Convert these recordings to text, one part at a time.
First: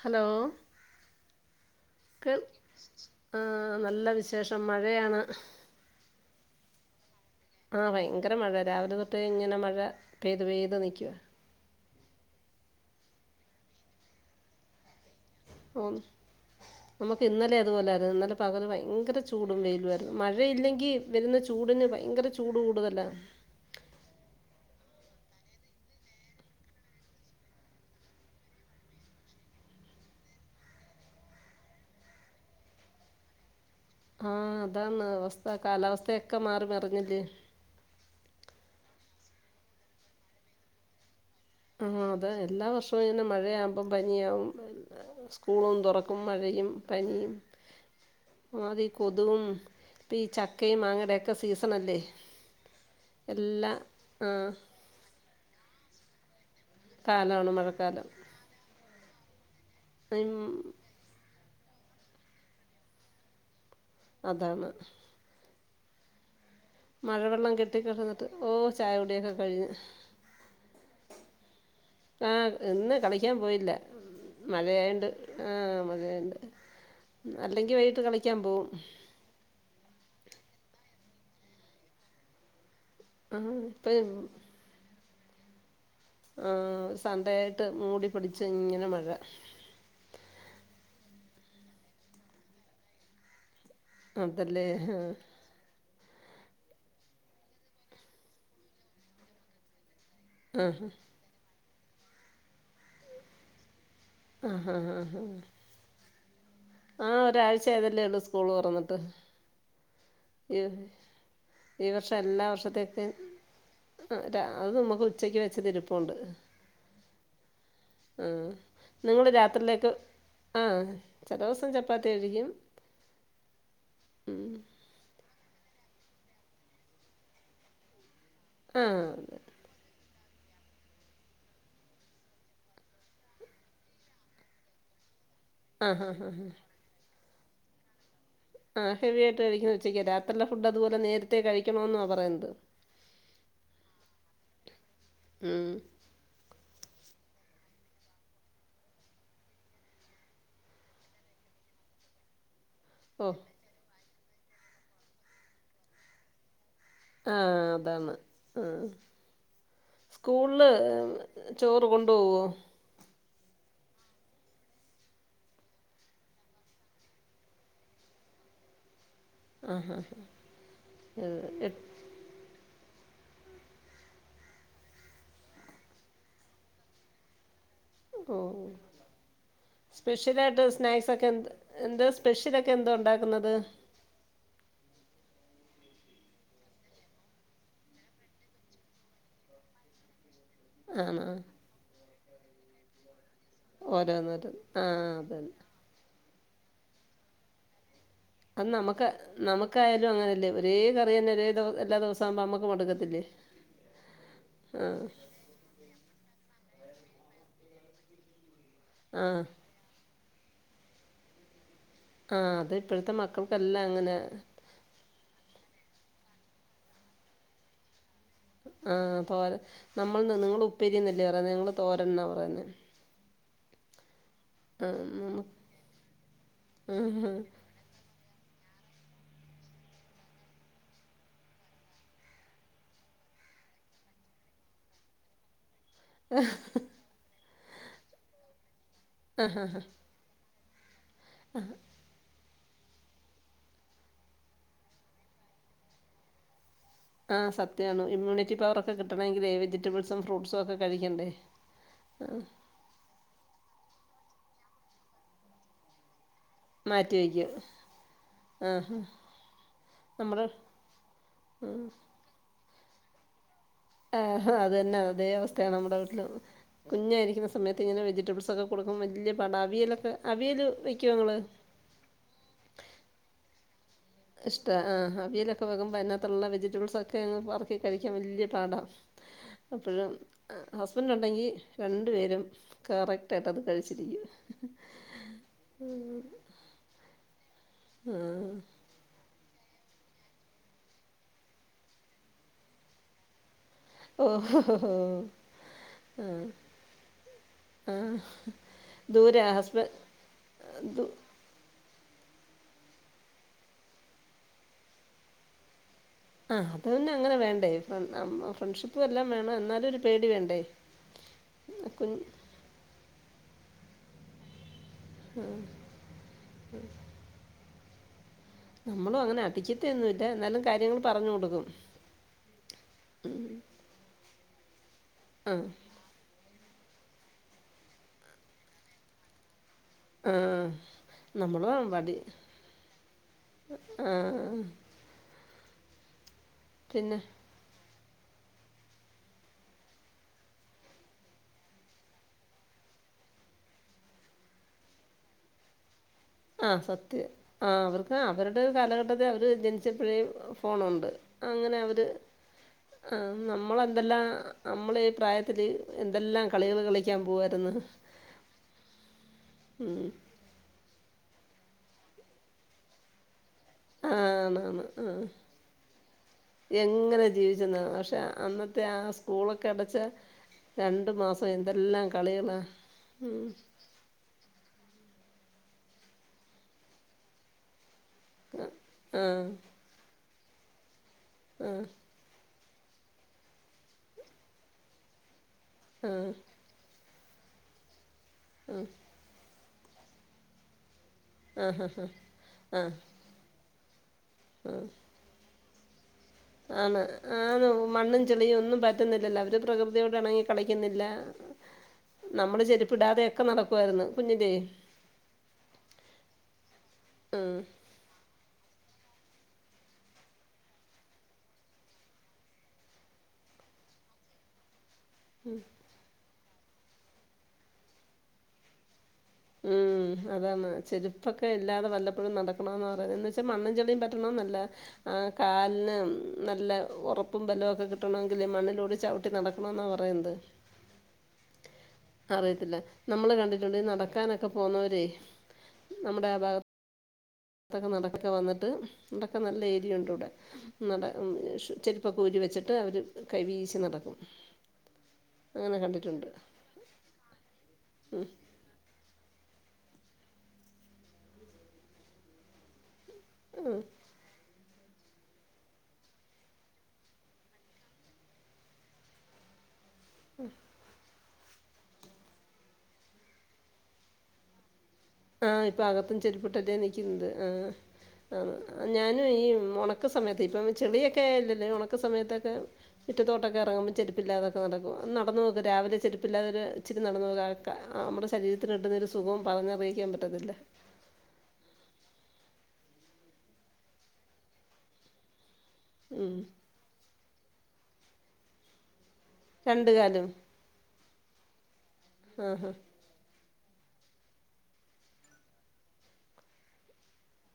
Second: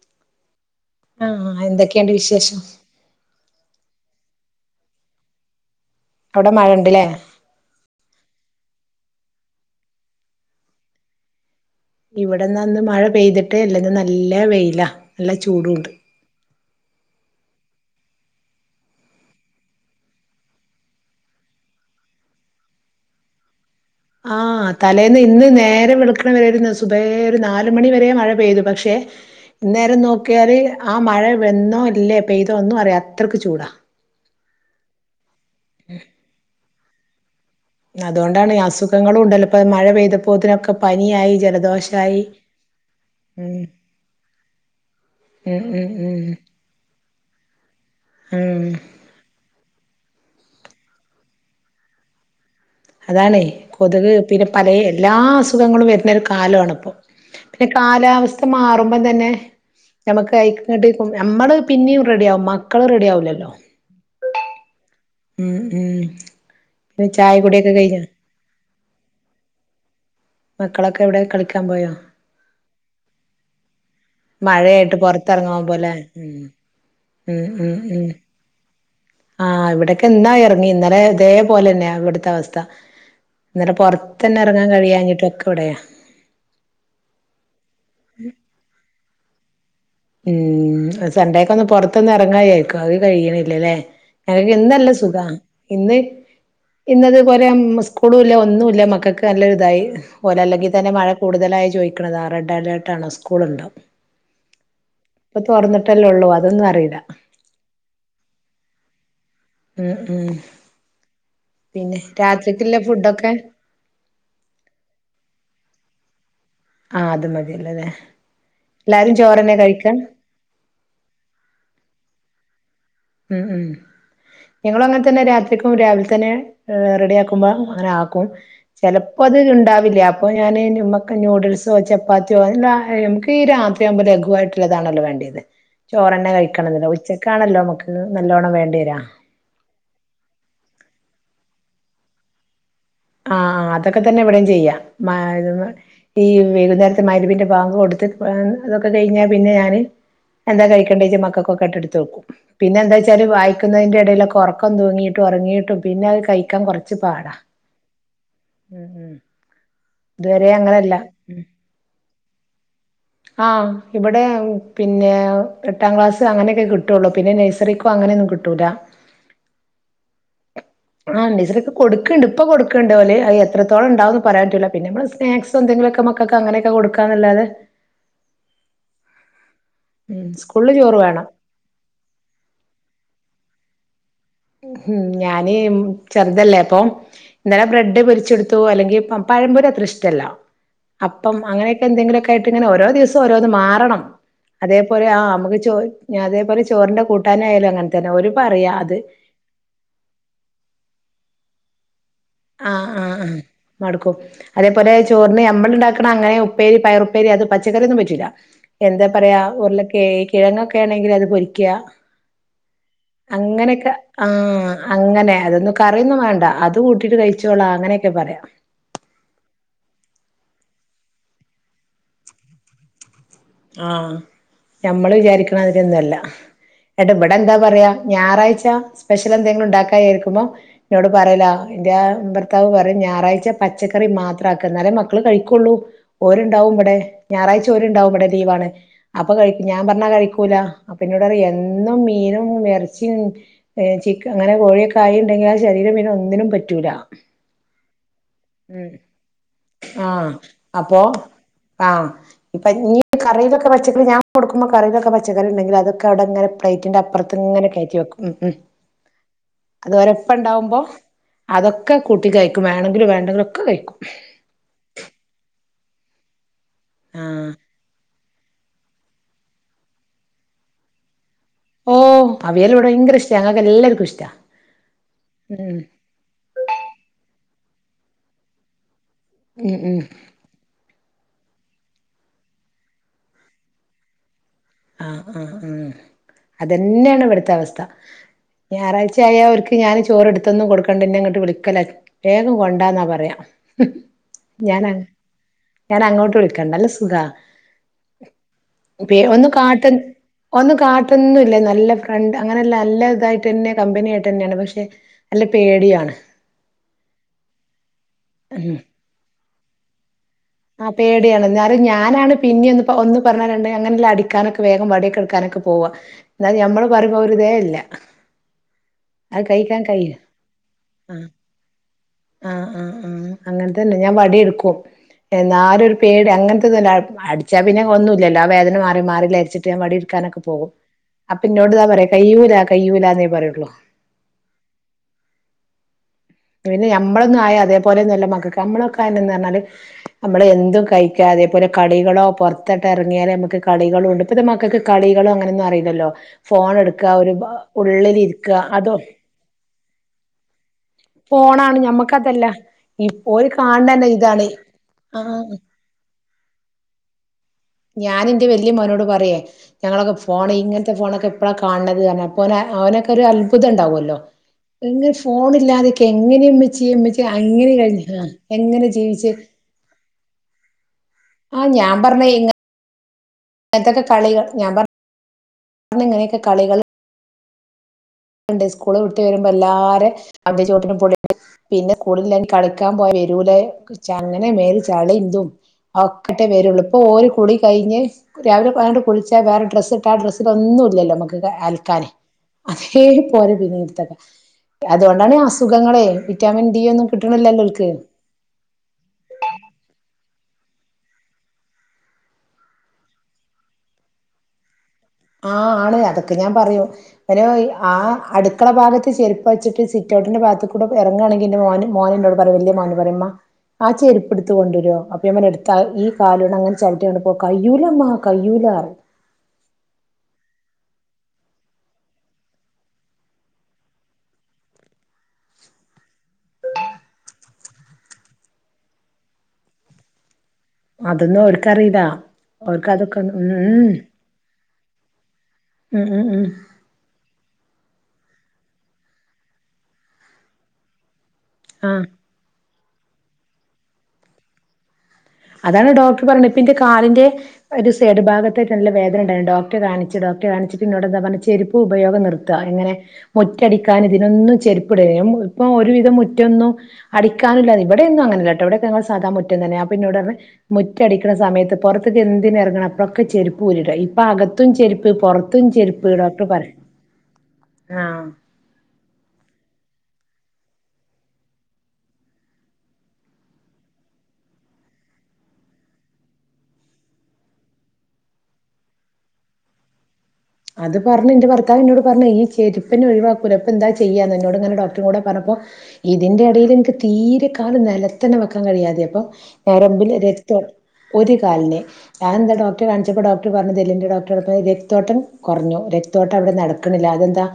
Hello ആഹ് എന്തൊക്കെയുണ്ട് കെൾ വിശേഷം ആ നല്ല വിഷ് ശേഷം മഴയാണ് ടെ മഴ ണ്ട്ലേ ആഹ് വയങ്കര മഴ രാവിലെ തൊട്ടേ ഇങ്ങനെ മഴ പെയ്തു പെയ്ത് നി ക്കുവാ ഇവിടെന്നന്ന് മഴ പെയ്തിട്ടേ ല്ല ന്ന് നല്ല വെയ്ല ല്ല ചൂടു ഉണ്ട് ഓ നമുക്ക് ഇന്നലെ അതുപോലെആയിരുന്നു ഇന്നലെ പകല് ഭയങ്കര ചൂടും വെയിലു ആയിരുന്നു മഴയില്ലെങ്കി വരുന്ന ചൂടിന് ഭയങ്കര ചൂട് കൂടുതലാ ആ തലേന്ന് ഇന്ന് നേരെം വിളുക്കണ വരെരുന്നു സുബേ ഒരു നാല് മണി വരെ മഴ പെയ്തു പക്ഷെ ഇന്നേരം നോക്കിയാല് ആ മഴ വന്നോ ഇല്ലേ പെയ്തോ ഒന്നും അറിയ അത്രയ്ക്ക് ചൂടാ ആഹ് താണ് അവസ്ഥ കാലാവസ്ഥയൊക്കെ മാറി മറ ന്നെട്ട് അതുകൊണ്ടാണ് അസുഖങ്ങളും ഉണ്ടല്ലോപ്പ മഴ പെയ്തപ്പോത്തിനൊക്കെ പനിയായി ആ ജലദോഷായി അതാണ് എല്ലാ വർഷവും ഇനെ ഉം മഴയാകുമ്പം പനിയകും ഉം സ്കൂളും ഉം തുറക്കും ഉം മഴയും പനിയും ഉം അതി കൊതുകും പ്പ ഈ ചക്കയും മാങ്ങേടൊക്കെ സീസൺ അല്ലേ അതാാണ്ഇ കൊതുക് പിന്നെ പലെ എല്ലാ അസുഖങ്ങളും വര്ന്നര്ക് ആലോണം പൊ കാലമാണ് പിന്നെ മഴക്കാലം കാലാവസ്ഥ മാറു പ്പം തന്നെ നമുക്ക് കയിക്കട്ട്കും നമ്മള് പിന്നെയും റെഡിയാവും മക്കള് റെഡിയാവില്ലല്ലോ അതാണ് ഉം ഉം പിന്നെ ചായ മഴവെള്ളം കുടിയൊക്കെ കെട്ടി കഴിഞ്ഞോ കിടന്നിട്ട് ഓ ചായ കുടിയൊക്കെ കഴിഞ്ഞു മക്കളൊക്കെ എവിടെ കളിക്കാൻ പോയോ ആഹ് ഇന്ന് കളിക്കാൻ പോയില്ല മഴയായിട്ട് മഴയയൊണ്ട് ആ പൊറത്തിറങ്ങാൻ പോലെ ഉം മഴയണ്ട് ഉം അല്ലെങ്കി ഉം വൈഇട്ട് ഉം കളിക്കാൻ പോവും ആഹ് ഇവിടൊക്കെ ഇന്നാ എറങ്ങി ഇന്നലെ ഇതേപോലെ തന്നെയാ ഇവിട്ത്തെ അവസ്ഥ ആ ഇന്നട്ട് ഇപ്പം പൊർതെന്നെ എർങ്ങാൻ കഴിയാഞ്ഞിട്ട് [unintelligible] ആഹ് സണ്ടേ ആയിട്ട് മൂടി പിടിച്ച് ഇങ്ങനെ മഴ [unintelligible] ഉം സെണ്ടേക്കെ ഒന്ന് പൊർത്തൊന്ന് എറങ്ങായായിരിക്കും അത് കയ്യ്ണില്ലല്ലേ എനിക്ക് അതല്ലേ ഇന്നല്ല സുഖാ ഇന്ന് ഇന്നത് പോലെ ഉം സ്കൂളുല്ല ഒന്നുല്ല മക്കക്ക് നല്ലൊരു ഇതായി പോല ആ ആ അല്ലെങ്കിതന്നെ മഴ കൂടുതലായി ചോയിക്ക്ണത റെഡ് അലേർട്ടാണോ സ്കൂള്ണ്ടോ ഇപ്പൊ തൊർന്നിട്ടല്ലേ ഒള്ളൂ ആഹ് ഒരാഴ്ച ആയതല്ലേ ഒള്ളു സ്കൂള് തൊറന്നിട്ട് ഉം ഉം ഈ പിന്നെ വർഷം എല്ലാ രാത്രിക്കുള്ള വർഷത്തെക്കെ ഫുഡൊക്കെ അ ര അത് നമുക്ക് ഉച്ചക്ക് വെച്ചത് ഇരിപ്പു ഉണ്ട് ആ അത് മത് ആ നിങ്ങള് രാത്രീലേക്ക് കഴിക്കാ ആ ചെലൂസം ചപ്പാത്തി കഴിക്കും ഉം ഉം ഉം ഞങ്ങളും അങ്ങൻ തന്നെ രാത്രി ക്കും രാവിൽ തന്നെ റെഡിയാക്കുമ്പം അങ്ങനെ ആകും ആഹ് ചെലപ്പോ അത് ഇണ്ടാവില്ല ചെലപൊ ഞാന് നുമക്ക് ന്യൂഡിൽസോ ചപ്പാത്തിയോ [unintelligible] നമുക്ക് ഈ രാത്രിയാവ്മ്പോ ലഘുവായിട്ട്ള്ളതാണല്ലോ വാണ്ടിയത് ആഹ് ഹാ ചോറന്നെ കഴിക്കണന്നില്ല ഉച്ച ക്കാണല്ലോ അമക്ക് ആ ഹെവി ആയിട്ട് കഴിക്കുന്ന ഉച്ചക്ക് രാത്രീലെ ഫുഡ് അതുപോലെ നേരത്തെ കഴി ക്കണോന്നാ പറയുന്നത് ആ അതൊക്കെ തന്നെ ഇവടിം ചെയ്യാ ഉം [unintelligible] ഈ വൈകുന്നേര് മഗ്‌രിബിന്റെ ബാങ്ക് കൊട്ത്ത് ഇതൊക്കെ കഴിഞ്ഞാൽ പിന്നെ ഞാന് എന്താ കൈകണ്ടി വെച്ച മക്കൾക്കൊക്കെ [unintelligible] വെക്കും പിന്നെന്താ വെച്ചാൽ ഓഹ് വായിക്കുന്നെന്റെ എടയിലൊ ക്കൊറക്കം തൂങ്ങിയിട്ടും ഒറങ്ങിയിട്ടും പിന്നെ അത് കയിക്കാൻ കൊർ ആ അത ആന്ന് ആ ഉം ഇതുവരെ സ്കൂൾല് അങ്ങനെയല്ല ചോറു കൊണ്ടോവോ ആ ഇവിടെ പിന്നെ എട്ടാം ക്ലാസ് അങ്ങനെക്കെ കിട്ടൊള്ളൂ പിന്നെ നെയ്സറീക്കും അങ്ങനെകിട്ടൂല ആഹ് ആ ഹാ നസറീക്ക് എട്ട് കൊടുക്ക്ണ്ട് ഇപ്പൊ കൊട് ക്ക്ണ്ട് ഓല് അയ് എത്രത്തോളം ഉണ്ടാവും പറയാൻ പറ്റുല്ല പിന്നെ നമ്മള് സ്നാക്സ് എന്തെങ്കിലുമൊക്കെ മക്കൾക്ക് അങ്ങനെയൊക്കെ കൊടുക്കാന്നല്ലാതെ ഓ ഉം സ്പെഷ്യലായിട്ട് സ്കൂളില് ചോറ് സ്നാക്സ് വേണം ഒക്കെ എ എന്താ സ്പെഷ്യൽ എന്തോ ഉണ്ടാക്കുന്നത് ഹും ഞാന് ചെറുതല്ലേ അപ്പം ഇന്നലെ ബ്രഡ് പൊരിച്ചു കൊടുത്തു അല്ലെങ്കി പഴംപൊരി അത്ര ഇഷ്ടല്ല ആണോ അപ്പം അങ്ങനെ എന്തെങ്കിലും ഒക്കെ യായിട്ട് ഇങ്ങനെ ഓരോ ദിവസം ഓരോന്ന് മാറണം ഓരോന്നോരോന്ന് അതേപോലെ ആഹ് ആ അതന്നെ നമുക്ക് ചോതി അതേ ചോറിന്റെ കൂട്ടാൻ ആയാലും അങ്ങൻ തന്നെ ഓ ല് പറയാ അത് നമുക്ക് ആയാലും അങ്ങനെ അല്ലേ ഒരേ കറി ഒരേ എല്ലാദിവസ ആ ആ ആ മടുക്കും അതേപോലെ ആഹ് ചോറിന് ഞമ്മൾ ഉണ്ടാക്ണ അങ്ങനെ ഉ പ്പേരി പയറു ഉപ്പേരി അത് പച്ചക്കറിയൊന്നും പറ്റൂല്ല എന്താ പറയാ ആഹ് ഉരുളക്കേ കിഴങ്ങൊക്കെ ആണെങ്കിൽ അത് പൊരിക്ക്യ ആഹ് അത് ഇപ്പോഴത്തെ മക്കൾക്കെല്ലാം അങ്ങനെ ആഹ് അങ്ങനെ അതൊന്നും കറിയൊന്നും വേണ്ട അത് കൂ ട്ടിട്ട് കഴിച്ചോളാ അങ്ങനെ ആഹ് തോര നമ്മൾ ന്ന് നിങ്ങൾ ഉപ്പേരിന്ന ല്ലേ പറയ്ന്നെ ഞങ്ങള് തോരൻ എന്നാ പറയുന്നേ ആഹ് ഞമ്മള് വിചാരിക്കണമാതിരിയൊന്നല്ല എട ആഹ് ഇവിടെ എന്താ പറയാ ഞാറാ യ്ച സ്പെഷ്യൽ എന്തെങ്കിലും ഉണ്ടാക്കായാരിക്കുമ്പോ എന്നോട് പറയല എന്റെ ഭർത്താവ് പറയും ഞായറാഴ്ച പച്ചക്കറി മാത്ര ആക്ക എന്നാലേ മക്കള് കഴിക്കുള്ളൂ ഓര്ണ്ടാവും ഇവടെ ഞായറാഴ് ച ഓരുണ്ടാകും ഇവടെ ലീവാണ് അപ്പൊ കഴിക്കും ഞാൻ പറഞ്ഞാ കഴിക്കൂല അപ്പ ഇന്നോട് പറിം എന്നും മീനും ഇറച്ചിയും ചിക്ക അങ്ങനെ കോഴിയൊക്കെ ആയി ഉണ്ടെങ്കിൽ ആ ശരീരം പിന്നെ ഒന്നിനും പറ്റു ആഹ് സത്യാണ് ഇമ്മ്യൂ ഉം ആഹ് ഒക്കെ അപ്പൊ കഴിക്കണ്ടേ ആഹ് ഇപ്പൊ ഇഞ് കറി ക്ക പച്ചക്കറി ഞൻ കൊടുക്ക്മ്പോ കറിയിലൊക്കെ പച്ചക്കറി ഉണ്ടെങ്കിൽ അതൊക്കെ അവിടെങ്ങനെ പ്ലേറ്റിന്റെ മാറ്റി അപ്പുറത്ത് വെക്കും ഇങ്ങനെ കയറ്റി വെക്കും ഉ ഉം ആഹ് അത് ഓരപ്പ നമ്മുടെ ഉണ്ടാവുമ്പോ അതൊക്കെ കൂട്ടി കഴി ക്കും വേണങ്കിലും വേ ണ്ടങ്കിലും ആഹ അത്തന്നെ അതേ അവസ്ഥയാണ് നമ്മ മ [unintelligible] കുഞ്ഞായിരിക്കുന്ന ആഹ് സയത്ത് ഇങ്ങനെവെജിറ്റബിൾസ് സൊക്ക കൊടുക്കുമ്പോ വലിയ പാട അവിയലൊക്കെ അവിയൽ വയ്ക്കുമോ നിങ്ങൾ ഓ അവിയല് ഇവിടെ ഭയങ്കര ഇഷ്ട ഞങ്ങൾക്ക് എല്ലാവർക്കും ഇഷ്ട ഇഷ്ട ആഹ് അവിയലൊക്കെ വെകുമ്പോ അതിനകത്തുള്ള വെജിറ്റബിൾസ് ഒക്കെ പറ കഴിക്കാൻ വലിയ പാടാ ഉം അപ്പോ ഉം ഹസ്ബൻഡ അല്ലെങ്കിൽ രണ്ടു പേരും കറക്റ്റായിട്ട് കഴിച്ചിരിക്കും ആ ആ ഉം അതന്നെയാണ് ഇവിടുത്തെ അവസ്ഥ ആഹ് ഞായറാഴ്ച ആയ അവർക്ക് ഞാന് ചോറ്ടുത്തൊന്നും കൊടുക്കണ്ടന്നെ ഇങ്ങോട്ട് വിളിക്കല വേഗം കൊണ്ടാന്നാ പറയാം ഓ ഞാൻ അങ്ങോട്ട് വിളിക്കണ്ട് നല്ല സുഖാ ആ ദൂരാ ക്കൻ ഒന്നും കാട്ടൊന്നുല്ല നല്ല ഫ്രണ്ട് അങ്ങനല്ല നല്ലതായിട്ടെന്നെ കമ്പനിയായിട്ടെന്നെണ് പക്ഷേ നല്ല പേടിയൂആണ്. ആഹ് അത്പിന്നങ്ങനെ വേണ്ടേ ഫ്രണ്ട്ഷിപ്പുഎല്ലാം എന്നാലുഒരുപേടിവേണ്ടേ. അതേടിആണ് ന്നാലും ഞാനാണ് പിന്നിം ഒന്ന് ഒന്ന്പറ ന്നാ രണ്ട് അങ്ങനല്ല അടിക്കാനൊക്കെ വെ വാട്യൊക്കെ ട്ക്കാൻ ഒക്കെ പോവാ ന്നാലു ഞമ്മൾ പറിമ്പോ ആ ഒരിതേ ല്ല നമ്മളും അങ്ങനെ അഹ് കയ്ക്കാൻകൈ അടിക്കത്തൊന്നുമില്ല എന്നാലും കാര്യങ്ങൾ ആഹ് പറഞ്ഞു കൊടുക്കും ആ ആ ആ അങ്ങൻതന്നെ ഞാൻ വടിട് ക്കു ഒഹ് ആ എന്നാലൊരു പേടി അങ്ങൻ ട്ട്ന്നുല്ല അട്ച്ചാ പിന്നെ ഒന്നുല്ലല്ലോ ആ വേദന മാറി മാറിലാർച്ച് ത്യാ ആ വടിട്ക്കാനൊക്കെ പോവും, അപ്പൊ ന്നോട് താ നമ്മളും പറിയ വടി കയ്യൂല കയ്യൂല ന്നേ പറയൊള്ളു ആ പിന്നെ നമ്മളൊന്നും ആയ തേ പോലെഒന്നുഅല്ലമക്കക്ക് ഞമ്മളൊക്കെ ആയന്നർഞ്ഞാൽ ഞമ്മളെന്തും കഴിക്കാ അതേപോലെ കളികളോ പൊർതൊക്കെ എർങ്ങിയാൽ മ്മക്ക് കളികളുണ്ട് ഇപ്പത്തെ മക്കക്ക് കളികളങ്ങനൊന്നും അറീലല്ലോ ആഹ് സത്യം ആ അവർക്ക് അവരുടെ ഒരു അതോ കാലഘട്ടത്തിഅവര് [unintelligible] [unintelligible] [unintelligible] പോണുണ്ട് അങ്ങനെ ഫോണാണ് അവര് ഞമ്മക്കതല്ല ഈ ആഹ് ഓര് കാണണന്നെ നമ്മളെന്തെല്ല ഇതാണ് നമ്മളീ ആ പ്രായത്തിൽ ന്തെല്ലാ കളികൾ കളിക്കാൻ പോവെ ഞാനിന്റെ വല്ല്യ മോനോട് പറിയെ ഉം. ഞങ്ങളൊക്കെ ഫോൺ ഇങ്ങൻത്തെ ഫോണൊക്കെ പ്പളാ കാണ് ണത് ർഞ് അപ്പൊന് ഓനൊക്കെര് അത്ഭു ആ തണ്ടാവുല്ലോ ആണാണ് ആ എങ്ങെ ഫോണില്ലതൊക്കെ എങ്ങനെ മ്മച്യേ എങ്ങനെ ജീവിച്ചെന്നാണ് പക്ഷെ [unintelligible] [unintelligible] അന്നത്തെ എങ്ങനെ ആ ജീവിച്ച്. സ്കൂളൊക്കെ അടച്ച രണ്ട് മാസം എന്തെല്ലാം കളിക്കള എന്തൊക്കെ കളികൾ ഞാൻ പർ ഞങ്ങളോക്കെ കളികൾ ആ സ്കൂൾ വിട്ട് ആ വരുമ്പോല്ലാരെ [unintelligible] അവര് ചോദിക്കുമ്പോൾ [unintelligible] പിന്നെ ആ കൂടെല്ലെൻ കളിക്കാൻ പോയ വരൂലേ അങ്ങനെ മേൽ ചളീം തും ഒക്കെട്ടെ വരുള്ളു പ്പോൽ കു കുളി കഴിഞ്ഞ് രാവിലെ പോയാണ്ട് കുളിച്ചു വേറെ ഡ്രസ്സ്‌ ആ ഡ്രെസ്സിൽ ഒന്നുല്ലല്ലോ നമ്മക്ക് ആ ഹാ അൽക്കാൻ ഹാ ആ അതോണ്ടാണ് ഹസ് സുഖങ്ങളേ ആണ ആണോ മണ്ണും ചെളിയും ഒന്നും പറ്റുന്നില്ലല്ലോ അവര് പ്രകൃതിയോട് ഇണങ്ങി കളിക്കുന്നില്ല നമ്മള് ചെരുപ്പിടാതൊക്കെ നടക്കുവാരുന്ന് കുഞ്ഞിലെ ആ ആണ് അതൊക്കെ ഞാൻ പറയും വര് ഉം ആ അടുക്കള ഭാഗത്ത് ചെരുപ്പ് വെച്ചിട്ട് സിറ്റൗട്ടിന്റെ ഭാഗത്തുക്കൂടെ എറങ്ങാണെങ്കി എന്റെ മോനും മോളും പറയും വല്ല്യ മോന് പറയും ഉമ്മാ ആ ചെരുപ്പ് എടുത്ത് കൊണ്ട് വരോ അപ്പു അങ്ങനെ എടുത്താൽ ഈ കാല് കൊണ്ടവൻ ചവിട്ട് കണ്ടപ്പോ കയ്യൂല്ലമ്മാ കയ്യൂല്ല ഉം അതാണ് ചെരുപ്പൊക്കെ ഇല്ലാതെ വല്ലപ്പോഴും നടക്കണമെന്ന് പറയുന്നത് പക്ഷേ മണ്ണും ചെളിയും പറ്റണതും നല്ലതാ ആ കാലിന് നല്ല ഒറപ്പും ബലവുമൊക്കെ കിട്ടണോങ്കിൽ മണ്ണിലൂടെ ചവിട്ടി നടക്കണമെന്നാ പറയുന്നത് അതൊന്നും ഓര് അറിയത്തില്ല നമ്മള് കണ്ടിട്ടുണ്ട് ഉം നടക്കാനൊക്കെ പോകുന്നോരെ ഉം ഉം നമ്മുടെ ആ ഉം ഭാഗ അത് നടക്കാൻ വന്നിട്ട് ഇവിടൊക്കെ നല്ല ഏരിയുണ്ട് ഇവിടെ നട ഷ് ആഹ് ചെരുപ്പൊക്കെ ഊരിവെച്ചി [unintelligible] അവര് കൈ വീശി നടക്കും അങ്ങനെ അതാണ് ഡോക്ടർ കണ്ടിട്ടുണ്ട് പറഞ്ഞെ ഇപ്പൊ ന്റെ കാലിൻ്റെ ഒര് സൈഡ് ഭാഗത്തായിട്ടാണല്ലോ വേദന ഉണ്ടായിരുന്നത് റ്റ് കാണിച്ച് ഡോക്ടറെ കാണിച്ചിട്ട് എന്നോടെന്താ പറഞ്ഞെ ചെരുപ്പുപയോഗം നിർത്താ എങ്ങനെ മുറ്റം അടിക്കാൻ ഇതിനൊന്നും ചെരുപ് ഇവിടേയും ഇപ്പൊ ഒരുവിധം മുറ്റൊന്നും അടിക്കാനില്ലാതെ ഇവിടെയൊന്നും അങ്ങനെ അല്ലാട്ടാ ഇവിടെയൊക്കെ ഞങ്ങക്ക് സാധാ മുറ്റം തന്നെയാ എന്നോട് റഞ്ഞ് മുറ്റടിക്ക [unintelligible] സമയത്ത് പൊറത്തേക്ക് എന്തിന് ഇറങ്ങണം അപ്പൊക്കെ ചെരുപ്പ് ഊരിയിടാം ഇപ്പോ അകത്തും ചെരുപ് ആ ഇപ്പോ അകത്തും ചെരുപ്പിട്ടല്ലേ നിയ്ക്കുന്നത് ആ ആഹ് ആ ഞാനും ഈ ഒണ [unintelligible] സമയത്തെ ഇപ്പൊ ചെളിയൊക്കെ അല്ലല്ലോ ഒണക്കു സമയത്തൊക്കെ മിറ്റത്തോട്ട് ഒക്കെ ഇറങ്കുമ്പോ ചെരുപ്പ് ഇല്ലാതെ ഒക്കെ നടക്കും ഒന്ന് നടന്നു നോക്ക് രാവിലെ ചെരുപ്പ് ഇല്ലാതെ ഇച്ചിരി നടന്നു നോക്ക് നമ്മടെ ശരീരത്തിന് കിട്ടുന്ന ഒരു സുഖം പറഞ്ഞത് അറിക്കാൻ - ക്കണം [unintelligible] അത് പറഞ്ഞ് ന്റെ ഭർത്താവിന്നോട് പറഞ്ഞ് ഈ ചെരുപ്പിനെ ഒഴിവാ ക്കൂല പ്പ എന്താ ചെയ്യാന്ന് എന്നോടങ്ങനെ ഡോക്ടരും കൂടേ പറഞ്ഞപ്പോ ഉം. ഇതിന്റെ എടേല് നിക്ക് തീരെ കാല് നെല അതിൽ തന്നെ വെക്കാ കഴിയാതെ അപ്പം- രണ്ട് ഞരമ്പില് കാലും രക്തം ഒര്- കാലിന്- ഞാൻ ആ എന്താ ഹാ ഡോക്ടറെ കാണിച്ചപ്പോ ഡോക് പറഞ്ഞത് എല്ലിന്റെ ഡോക്ടറ് രക്തോട്ടം- കൊറഞ്ഞു രക്തഓട്ടം അവിടെ നടക്കണില്ല അതെന്താ-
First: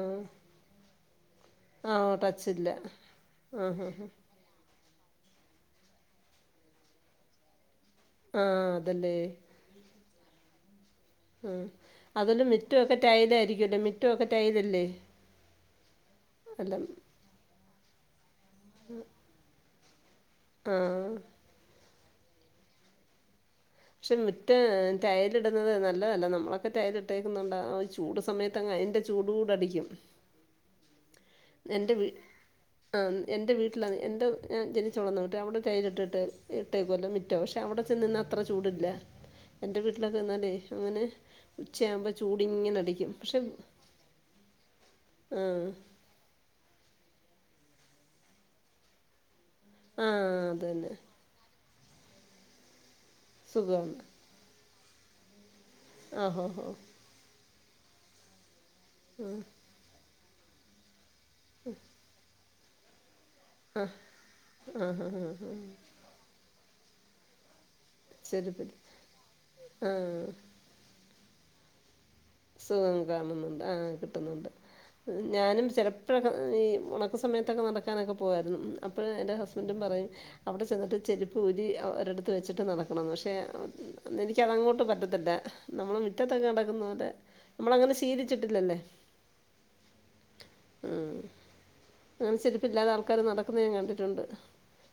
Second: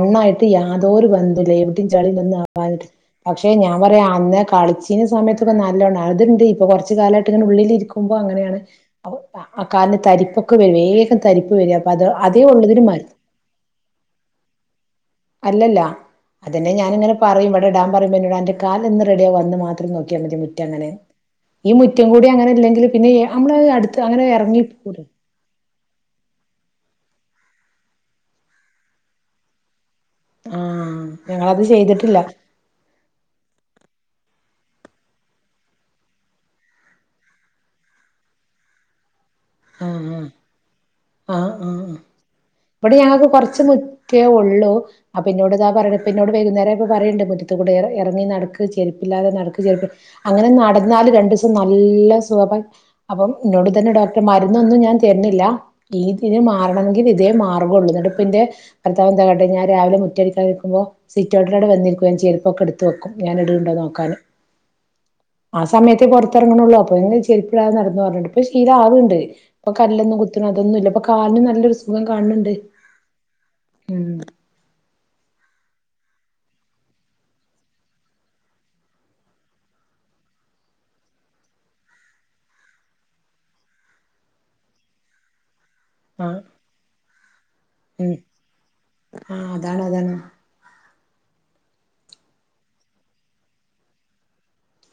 ആ യാതൊ തോര് ബന്ധും ആ പെയിന്റുംചളി ടച്ചില്ല വന്ന് പക്ഷെ ആ ഞാൻ ഹാ പറ ഹാ അന്നേ കളി ഈ സമയത്തൊക്കെ നല്ലോണം അതും ദേ കുറച്ചു കലാവായിട്ടു ഇങ്ങനെ ഉള്ളിൽ ഇരിക്കു ആ അങ്ങനാണ് അതല്ലേ അപ്പോ ആ കാലിനു തരിപ്പ് [unintelligible] തരിപ്പ് വരിക അതുവല്ല മുറ്റമൊക്കെ ടൈലായിരിക്കൂലോ മുറ്റം ഒക്കെ ടൈൽ അല്ലേ അല്ലല്ല അത് പിന്നെ ഞാനങ്ങനെ പറയ്‌ ഇവടിടാൻ പറയുമ്പോ എന്നോട് അവന്റെ കാല് എന്ന് റെഡിയാകുവോ അന്ന് മാത് [unintelligible] ആ മുറ്റങ്ങനെ ഈ മുറ്റ് മുറ്റം കൂടി അങ്ങനില്ലെങ്കില് പിന്നെ നമ്മട് അടുത്ത് പക്ഷെ അങ്ങനെ മുറ്റം ഇറങ്ങീട്ടുപോലുമില്ല ടൈലിടുന്നത് നല്ലതല്ല നമ്മളൊക്കെ ടൈൽ ഇട്ടേക്കുന്നോണ്ട് ചൂട് സമയത്ത് അങ്ങ് അതിന്റെ ചൂടൂടെ അടിക്കും ആഹ് ഞങ്ങളത് എന്റെ വീട്ട് ചെയ്തിട്ടില്ല ആ എന്റെ വീട്ടിലാ എന്റെ ഞാൻ ജനിച്ചു വളർന്നു വന്ന വീട്ടിൽ അവടെ ടൈൽ ഇട്ടിട്ട് ഇട്ടേക്കുവല്ല മുറ്റവാ പക്ഷെ അവടെ ചെന്നുനിന്ന അത്രം ചൂടില്ല എൻ്റെ വീട്ടിലൊക്കെ ആഹ് നിന്നാലേ അങ്ങനെ ആഹ് ആഹ് ആഹ് ഉച്ചയാകുമ്പോൾ ചൂടിങ്ങനെ ഇവടെ അടിക്കും ഞങ്ങക്ക് പക്ഷെ കുറച്ച് മുറ്റേ ഉള്ളു അപ്പോ ആ എന്നോടിത പറേണ്‌ ഇപ്പോ എന്നോട് വൈകുന്നേരം പറയണ്ട് മുറ്റത്തൂടെ ഇറങ്ങി നടക്ക് ചെരിപ്പില്ലാതെ നടക്ക് ആ അങ്ങനെ അത് തന്നെ നടന്നാല് രണ്ടൂസം ന എല്ലാം സോപക്ക് അപ്പോ ഇന്നോട് ഇതന്നെ സുഖമാണ് ഡോക്ട മരുന്നൊന്നും ഞാൻ തെർന്ന്ല്ല ആ ലീതിനി ഹോ ഹോ മാറണമെങ്കി ഇതേ മാർഗം നമുക്കൊന്ന് രണ്ടു പിന്നെ [unintelligible] ഞാൻ രാവിലെ മുറ്റമ നൈക്കുമ്പോ സിറ്റൗട്ടിലൗടെ വന്നി രി ക്കും ചെ ക്കെടുത്തു ഞാൻ ഇടുണ്ടോനോക്കാനു ആഹ് ആഹ് ആഹ് ആ സമയത്ത് പൊറത്തറങ്ങു [unintelligible] [unintelligible] ചെരുപ്പിടാതെ നട പറ്ഞ്ഞ്ട്ട് ഇപ്പോ ശരിപ്പരി ശീലാവ്ണ്ട് ഇപ്പോ കല്ലൊന്നും ആഹ് കുത്ത്ണതൊന്നുല്ല ഇപ്പോ കാലിന് നല്ലൊരു സു സുഖം കാണുന്നുണ്ട് ആ ഉം കിട്ടുന്നുണ്ട് ഞാനും ചെലപ്പൊക്കെ ഈ ഒണക്ക സമയത്തൊക്കെ നടക്കാനൊക്കെ പോവായിരുന്നു അപ്പഴ് എൻറെ ഹസ്ബൻഡും പറയും അവിടെ ചെന്നിട്ട് ചെരുപ്പ് ഊരി ഒരിടത്ത് വെച്ചിട്ട് നടക്കണന്ന് പക്ഷേ എനിക്കതങ്ങോട്ട് പറ്റത്തില്ല നമ്മള് ആഹ് മിറ്റത്തൊക്കെ നടക്കുന്ന പോലെ നമ്മളങ്ങനെ ഉം ശീലിച്ചിട്ടില്ലല്ലേ ആഹ് അതാണ് അതാണ് ഉം അങ്ങനെ ചെരിപ്പില്ലാതെ ആൾക്കാര് നടക്കുന്നത് ഞാൻ കണ്ടിട്ടുണ്ട്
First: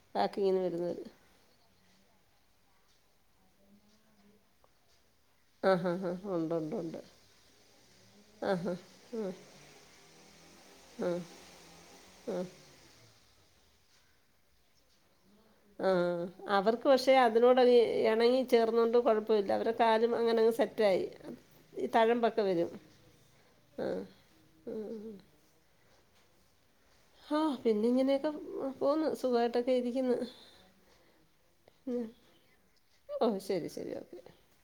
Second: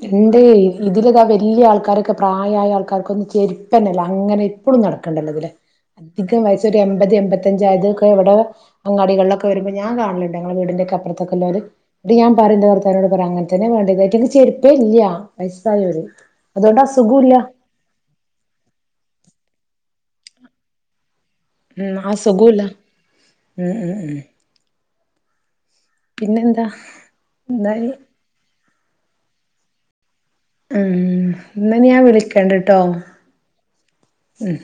എന്റെ പാക്കിങ്ങിന് വരുന്നവര് ഇതിലിതാ വല്ല്യ ആൾക്കാരൊക്കെ പ്രായയായ ആൾക്കാർക്- - ചെരുപ്പന്നെല്ല അങ്ങനെ ഇപ്പളും നടക്കും ക്കണ്ടല്ലൊതി ലെ ആഹ് ആഹ് ആഹ് ധികം ഉണ്ട് വയസ് ഉണ്ട് ഒരു ഉണ്ട് എമ്പത് എൺമ്പത്തഞ്ച് ആയതൊക്കെ ഇവടെ ആഹ് ആഹ് അങ്ങാടികളിലൊക്കെ വരുമ്പോ ഞാൻ കാണല്ണ്ട് ഞങ്ങടെ ആഹ് ആഹ് വീടിന്റെക്കപ്പുറത്തൊക്കെ ഇല്ലോര് ട്ട് ഞാൻ ആഹ് പറിം എന്റെ ഭർത്താവിനോട് പറിം അങ്ങനെ അതന്നെ വേണ്ട്യേത് അയ്റ്റെങ്ങ് ചെരു പില്യ ആഹ് അവർക്ക് പക്ഷെ അതിനോട് എണങ്ങി ചേർന്നോണ്ട് കൊഴപ്പ പ്പയില്ല അവരുടെ കാര്യം അങ്ങനങ്ങ് സെറ്റായി ഈ ഉം തഴമ്പൊക്കെ അസുഖുല്ല വരും ഉം ഉം ആഹ് ഉം പിന്നെന്താ ആഹ് പിന്നെ ന്നാല് ഇങ്ങനെയൊക്കെ പോകുന്നു സുഖായിട്ടൊക്കെ ഇരിക്ക്ന്നു ഉം എന്ന ഞാൻ വിളിക്കണ്ട്ടോ ഓ ശരി ശരി ഓക്കെ ഉം